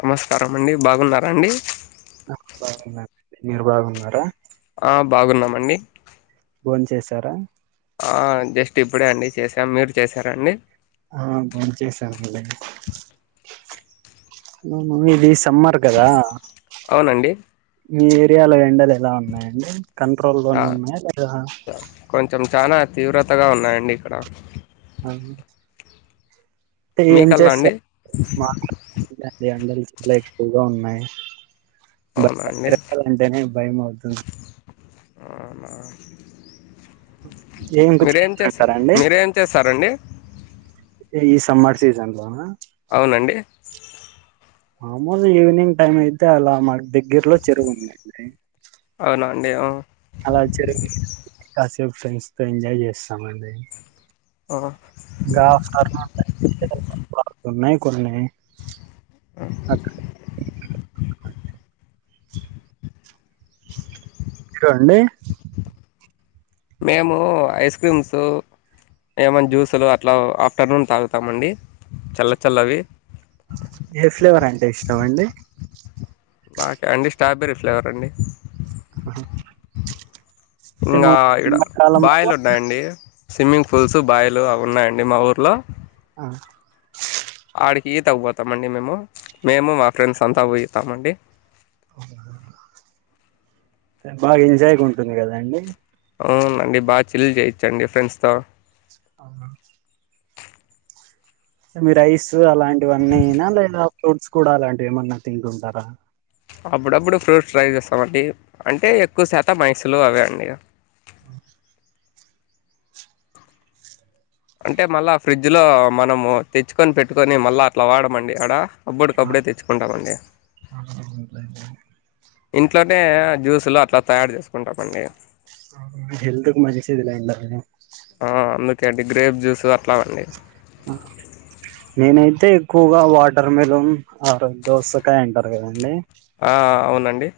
నమస్కారం అండి బాగున్నారాండి. [inaudible] మీరు బాగున్నారా. ఆ బాగున్నామండి. బోన్ చేసారా. ఆ జస్ట్ ఇప్పుడే అండి చేసాం మీరు చేసారండి. ఆ భోంచేసారండీ హ్మ్ ఇది సమ్మర్ కదా అవునండి మీ ఏరియాలో ఎండలు ఎలా ఉన్నాయండి కంట్రోల్ తా లోనే ఉన్నాయా లేదా కొంచెం చానా తీవ్రతగా ఉన్నాయండి ఇక్కడ ఆహా తే ఏం మీకల్లా చేస్తా అండి మా [unintelligible] ఎండలు చాలా ఎక్కువగా ఉన్నాయి అవునా అండి [unintelligible] అంటేనే భయం అవుతుం అవునా ఏం ఇంకా మీరేం [inaudible] చేస్తారు టారండి మీరేం చేస్తారండి ఏ ఇస్ సమ్మర్ సీజన్ లోనా అవునండి మామూలుగా ఈవెనింగ్ టైం అయితే అలా మా దగ్గరలో చెరువుందండి అవునా అండి ఆ అలా [inaudible] కాసేపు ఫ్రెండ్స్ తో ఎంజాయ్ చేస్తామండి ఆ ఇంగా ఎ [unintelligible] ఉన్నాయి కొన్ని అక్ మీరు అండి మేము ఐస్ క్రీమ్సు ఏమైన్న జ్యూసులు అట్లా ఆఫ్టర్నూన్ తాగుతామండి చల్ల చల్లవి ఏ ఫ్లేవర్ అంటే ఇష్టం అండి నాకా అండి స్టాబెర్రీ ఫ్లేవర్ అండి ఆహా ఇంగా ఈడ ఏమో బాయిలు ఉన్నాయండి స్విమ్మింగ్ పూల్స్ బాయిలు అవి ఉన్నాయండి మా ఊర్లో ఆ ఆడికి ఈత కు పోతాం అండి మేము మేమూ మా ఫ్రెండ్స్ అంతా పోయూతామండి బాగా ఎంజాయ్ గుంటుంది కదండి అవునండి బాగా చిల్ చేయొచ్చండి ఫ్రెండ్స్ తో అవునా మీరు ఐస్ అలాంటివన్నీనా లేదా ఫూట్స్ కూడా అలాంటివేమన్నా తింటూంటారా అప్పుడప్పుడు ఫ్రూట్స్ ట్రై చేస్తామండి అంటే ఎక్కువ శాతం ఐసు లు అవే అండి అంటే మళ్ళా ఫ్రిజ్జు లో మనము తెచ్చుకొని పెట్టుకొని మళ్ళా అట్లా వాడమండి అడ అబ్బొడుకప్పుడే తెచ్చుకుంటామండి ఇంట్లోనే జ్యూసులు అట్లా తయారు చేసుకుంటామండి అవునా హెల్త్ కు మంచిది లెండి అవనీ తడ్డి గ్రేప్ జ్యూసు నేనై తే ఎక్కువగా వాటర్ మిలోన్ అర్ దోసకాయ అంటారు కదండి ఆ అవునండి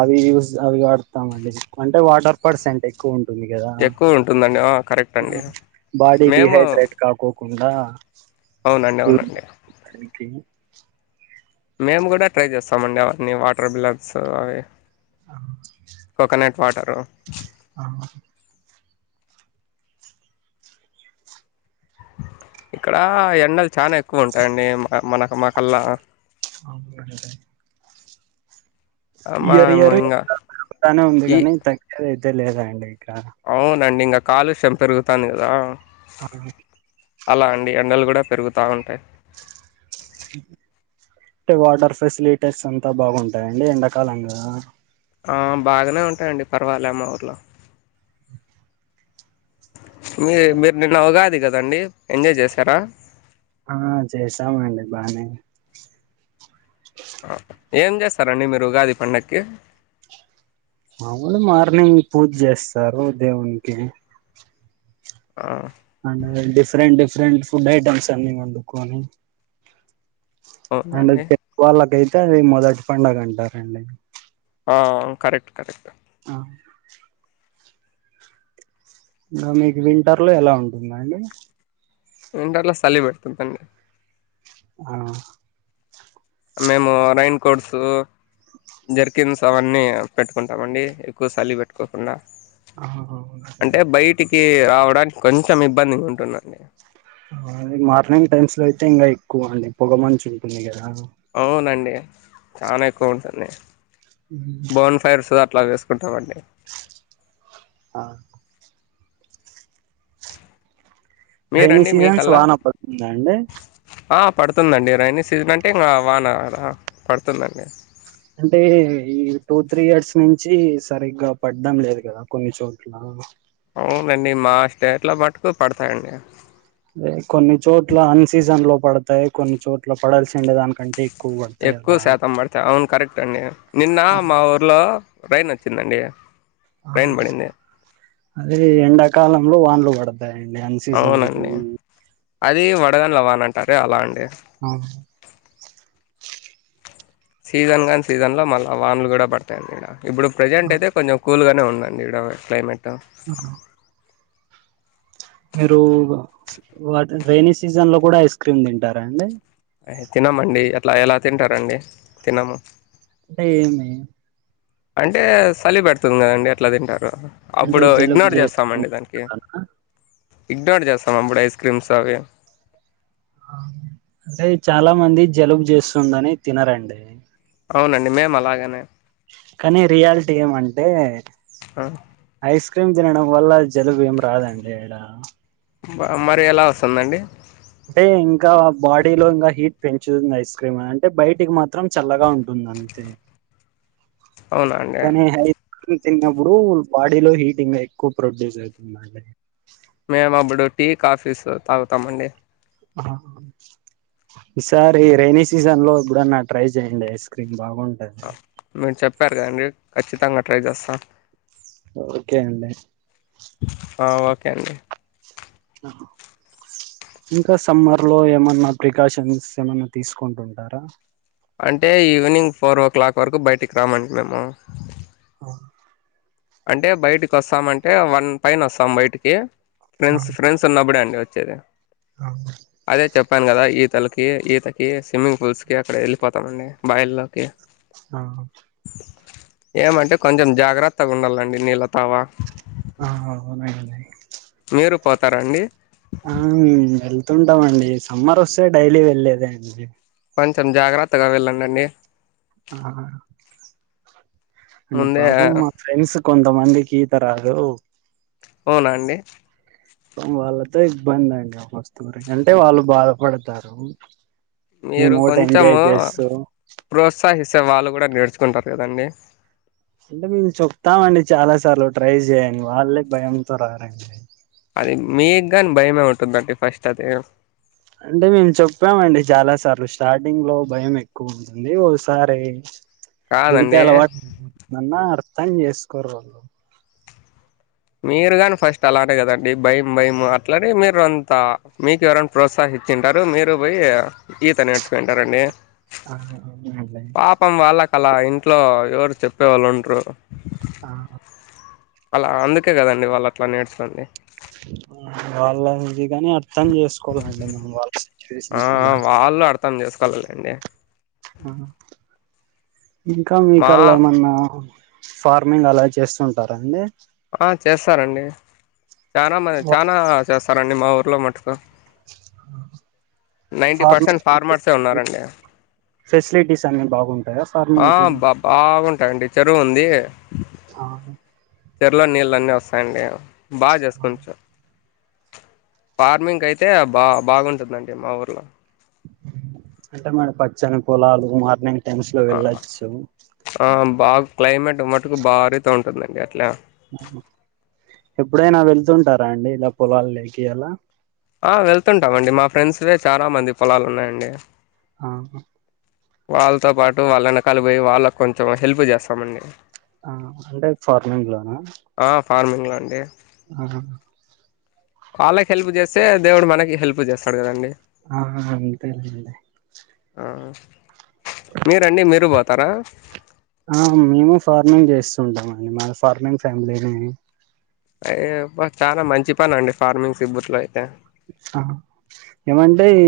అవి యూస్ అవి వాడతామండి అంటే వాటర్ పర్సెంట్ ఎక్కువుం టుంది కదా ఎక్కువ ఉంటుందండి ఆ, కరెక్ట్ అండి బాడీ మేము డిహైడ్రేట్ కాకోకుండా అవునండి అవునండి టీ మేము కూడా ట్రై చేస్తామండి అవన్నీ వాటర్ బిలట్సు అవి [inaudible] కోకోనట్ వాటరు ఆహా ఇక్కడ ఎండలు చానా ఎక్కువ ఉంటాయండి మ మనకు మా కల్ల అవునండి ఇయరు మేము ఇయరు ఇంగా [inaudible] లానే ఉంది ఈ కానీ తగ్గేదైతే లేదండి ఇక అవునండి ఇంక కాలుష్యం పెరుగుతాంది కదా ఆ, అలా అండి ఎండలు కూడా పెరుగుతా ఉంటాయి టే వాటర్ ఫెసిలీటస్ అంతా బాగుంటాయా అండి ఎండాకాలం గదా ఆ బాగనే ఉంటాయండి పరవాలే మా ఊర్లో మీ మీరు నిన్న ఉగాది కదండి ఎంజాయ్ చేశారా ఆ చేశామండి బానే ఏం చేస్తారండి మీరు ఉగాది పండక్కి మాములే మార్నింగ్ పూజ చేస్తారు దేవునికి ఆ and different different food items అన్నీ ఒండుకోని అంటే అవునండి తె [inaudible] గు వాళ్ళకైతే అది మొదటి పండగ అంటారండి ఔన్ కరెక్ట్ కరెక్ట్ ఆ ఇంకా మీకు వింటర్ లో ఎలా ఉంటుందండి వింటర్ లో సలి బెడుతుందండి ఆ మేము రైన్ కోట్స్ జర్కిన్స్ అవన్నీ పెట్టుకుంటామండి ఎక్కువ సలి పెట్టుకోకుండా ఆహా కి ఆవడానికి కొంచెం ఇబ్బందిగుంటుందండి మాది మార్నింగ్ టైమ్స్ లో అయితే ఇంకా ఎక్కువ అండి పొగ మంచు ఉంటుంది కదా అవునండి చానా ఎక్కువ ఉంటుంది బోన్ ఫైర్స్ అట్లా వేసు కుంటామండి ఆ రెయినీ మీరండి సీజన్స్ మీకల్లా వాన పడుతుందా అండి ఆ పడుతుందండి రెయినీ సీజన్ అంటే ఇంకా వాన పడుతుందండి అంటే ఈ టూ త్రీ ఇయర్స్ నుంచి సరిగ్గా పడ్డం లేదు కదా కొన్ని చోట్ల అవునండి మా స్టేట్ లో మటుకు పడతాయండి దే కొన్ని చోట్ల అన్ సీజన్ లో పడతాయి కొన్ని చోట్ల పడాల్సిండే దానికంటే ఎక్కువ పడతాయి ఎక్కువ అలా శాతం పడితే అవును కరెక్ట్ అండి నిన్న ఆ మా ఊర్లో రెయిన్ వచ్చిందండి రైన్ పడింది అదే ఎండాకాలంలో వానలు పడ అవునండి అది వడగండ్ల వాన అంటారే అలా అండి ఆ సీజన్ గానీ సీజన్ లో మళ్ళా వానలు కూడా పడతాయి అండి ఈడ ఇప్పుడు ప్రెజెంట్ ఆ అయితే కొంచెం కూల్ గానే ఉన్నా అండి ఈడ క్లైమేట్ ఆ మీరు వా రెైనీ సీజన్ లో కూడా ఐస్ క్రీమ్ తింటారా అండి తినమండి అట్లా ఎలా తింటారండి తినము అంటే ఏమే అంటే చలి పెడుతుంది కదండి ఎట్లా తింటారు అంటే అప్పుడు జలుబు ఇగ్నోర్ చేస్తుంది చేస్తామండి దానికి ఇగ్నోర్ చేస్తామప్పుడ ఐస్క్రీమ్స్వి అంటే చాలా మంది జలుబు చేస్తుందని తినారండి అవునండి మే అలాగనే కానీ రియాలిటీ గేమ్ అంటే ఆ క్రీమ్ తినడం వల్ల జలుబు ఏం రాదండి ఆడ మరి ఎలా వస్తుందండి అంటే ఇంకా బాడీలో ఇంకా హీట్ పెంచుంది ఐస్ క్రీమ్ అంటే బయటికి మాత్రం చల్లగా ఉంటుంది అంతే అవునా అండి కానీ హ తిన్నప్పుడు బాడీలో హీటింగ్ ఎక్కువ ప్రొడ్యూస్ అవుతుందండి మేము అప్పుడు టీ కాఫీస్ తాగుతామ అండి సార్ ఈ రెైన సీజన్ లో కూడా నా ట్రై చేయండి ఐస్ క్రీమ్ బాగుంటది మీేరు చెప్పారు కదండడి ఖచ్చితంగా ట్రై చేస్తా ఓకే అంటడి ఓకే అండి ఆ ఇంకా సమ్మర్ లో ఏమన్నా ప్రికాషన్స్ ఏమన్నా తీసుకుంటుంటారా అంటే ఈవినింగ్ ఫోర్ ఓ క్లాక్ వరకు బయటికి రామండి మేము ఆ అంటే బయటికి వస్తామ అంటే వన్ పైన వస్తాం బయటికి ఫ్రెండ్స్ ఫ్రెండ్స్ ఉన్నబడే అండి వచ్చ అదే చెప్పాను కదా ఈ ఇతలకి ఈతకి స్విమ్మింగ్ పూల్స్ కి అక్కడ వెళ్ళిపోతామండి బయల్లోకి ఆ ఏమంటే కొంచెం జాగ్రత్తగా ఉండాలండి నీళ్ళ తావా ఆఅవును అని మీరు పోతారండి ఆ వెళ్తుంటామండి సమ్మర్ వస్తే డైలీ వెళ్లేదే అండి కొంచెం జాగ్రత్తగా వెళ్ళండిండి ఆ అంటే ముందే పాపం మా ఫ్రెండ్స్ కొంతమందికి ఈత రాదు అవునా అండి ఎంతో ఇబ్బంది అండి వస్తువురి అంటే వాళ్ళు బాధపడతారు మీరు మేము ఒకటి ఎంజాయ్ కొంచము చేస్తూ ప్రోత్స ఉత్సాహిసే వాళ్ళు కూడా నేర్చుకుంటారు కదండి అంటే మేము చెప్తామండి చాలా సార్లు ట్రై చేయడి వాళ్ళే భయంతో రారంండి అది మీగాని భయమే ఉంటుందండి ఫస్ట్ అది అంటే మేము చెప్పామండి చాలా సార్లు స్టార్టింగ్ లో భయం ఎక్కువ ఉతుంది ఓసారి దిగితే కాదండి అలవాటున్న అర్థం చేసుకోరు వాళ్ళు మీరుగాని ఫస్ట్ అలానే కదండి భయం భయం అట్లానే మీరు అంత మీకు ఎవరైనా ప్రోత్సహించ ఇ తింటారు మీరు పోయి ఈత నేర్చుకు తంటారండి ఆ అల వాళ్ళకి అలా ఇంట్లో ఎవరు చెప్పేవాళ్ళు ఉంటరు ఆ అలా అందుకే కదండి వాళ్ళు అట్లా నేర్చుకోండి వాళ్ళ ఇది కాని అర్థం చేసుకోవాలండి మేం వాళ్ళ సిచ్యువేషన్ ఆ కూడా వాళ్ళు అర్థం చేసుకోవలాలండి ఇంకా మా మీకల్లా ఏమన్నా ఫార్మింగ్ అలా చేస్తుంటారం అండి ఆ చేస్తారంండి చాలా మ చనాా చేస్తారంండి మా ఊర్లో మటుకు నైటీ పర్సెంట్ ఫార్మింగ్ ఫార్మర్సే ఉన్నారండి ఫెసిలిటీస్ అ బాగుంటుంది ఆ బా బాగుంటాయిడి చెరువు ఉంది ఆ చెరలో నీళ్ళు అన్నీ వస్తాయండి బాగా ఆ చేసుకోచ్చు ఫార్మింగ్ అయితే బా బాగుంటుందండి మా ఊర్లో అంటే మేడం పచ్చని పొలాలు మార్నింగ్ టైమ్స్ లో ఆ వెళ్ళచ్చు ఆ బాగా క్లైమేట్ ఉన్నమటుకు భారీతే ఉంటుందండి అట్లా ఎప్పుడైనా వెళ్తుంటారా అండి ఇలా పొలాాల లేకి అలా ఆ వెళ్తుంటామండి మా ఫ్రెండ్స్వే చాలా మంది పొలాలు ఉన్నాయండి ఆ వాళ్ళతో పాటు వాళ్ళను కల బోయి వాళ్ళకు కొంచెం హెల్ప్ జేస్తామండి ఆ అంటే ఫార్మింగ్ లోన ఆ ఫార్మింగ్లో అండి ఆ వాళ్ళకి హెల్ప్ జేస్తే దేవుడు మనకి హెల్ప్ జేస్తాడు కదండి ఆ అంతేలెండి ఆ మీరండి మీరు బోతారా ఆ మేము ఫార్మింగ్ చేస్తుంటామండి మా ఫార్మింగ్ ఫ్యామిలీనే అయో అబ్బ చాలా మంచి పని అండి ఫార్మింగ్ సిబ్బుత్లో అయితే ఆ ఏమంటే ఈ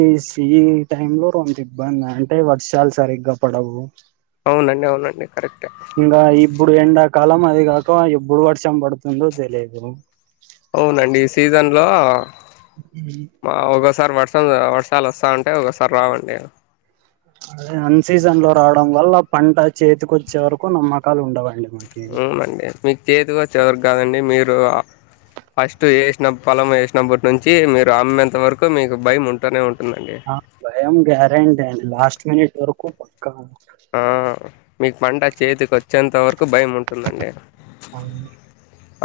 ఈ టైం లో అంత ఇబ్బంది అంటే వర్షాల్ సరిగ్గా పడవు అవునండి అవునండి కరెక్టే ఇంగ ఇప్పుడు ఎండాకాలం అయి కాక ఎప్పుడు వర్షం పడుతుందో తెలియదు సీజన్ లో మా బస్ ఈతారి వర్షం వర్షాలు వస్తా ఉంటే ఒకొసారి రావండి అద అన్ సీజన్ లో రావడం వల్ల పంట చేతికి వచ్చే వరకు నమ్మకాలు ఉండవండి మాకి అవునండి మీకు చేతికొచ్చేవరకు గాదండి మీరు అ ఫస్ట్ ఏషిన పొలం ఏషినప్పటి నుంచి మీరు అమ్మేంత వరకు మీకు భయం ఉంటనే ఉం అ భయం గ్యారంటండి లాస్ట్ మినట్ వరకు పక్క ఆ మీకు పంట చేతికి ఒచ్చేంత వరకు భయం ఉంటుందండి ఆ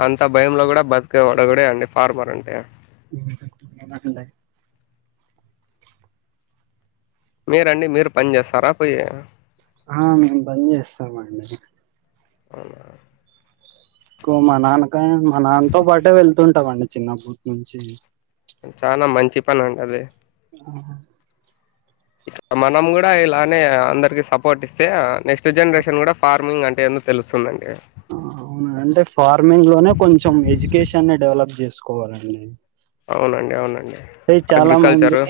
అంత భయంలో గూడా బతికేవాల్ డొగడే అండి ఫార్మర్ అంటే నాకు [unintelligible] మీరండి మీరు పని జేస్తారా పోయ్ ఆ మేము పనిచేస్తాం అండి అవునా ఎక్కువ మా నాన్నకు మా నాన్నతో పాటే వెళ్తుంటమండి చిన్నపుటి నుంచి చాలా మంచి పని అండి అది ఆ మనం కూడా ఇలానే అందరికి సపోర్ట్ ఇస్తే నెక్స్ట్ ఆ, జనరేషన్ గూడా ఫార్ మింగ్ అంటే ఎందో తెలుస్తుందండి అవునా అంటే ఫార్మింగ్ లోనే కొంచెం ఎడ్యుకేషన్ని డెవలప్ చేసుకోవాలండి అవునండి అవునండి అయి చాలా మంది అగ్రికల్చరు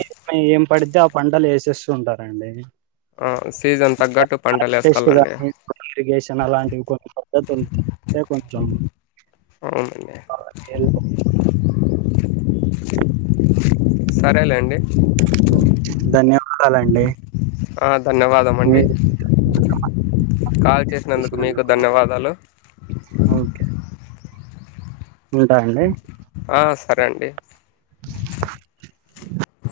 ఏం పడితే ఆ పంటలు ఏసేస్తు ఉంటరండి ఆ! సీజన్ తగ్గట్టు పంటలు వేసుకోవాలండి ఇరిగేషన్ అలాంటివి కొన్ని పద్ధతు ఉంది ఏ కొంచం అవునండీ సరేలేండి ధన్యవాదాలండి ధన్యవాదం మీ అండి కాల్ చేసినందుకు మీకు ధన్యవాదాలు ఓకే ఉంటా అండి ఆ సరే అండి [unintelligible]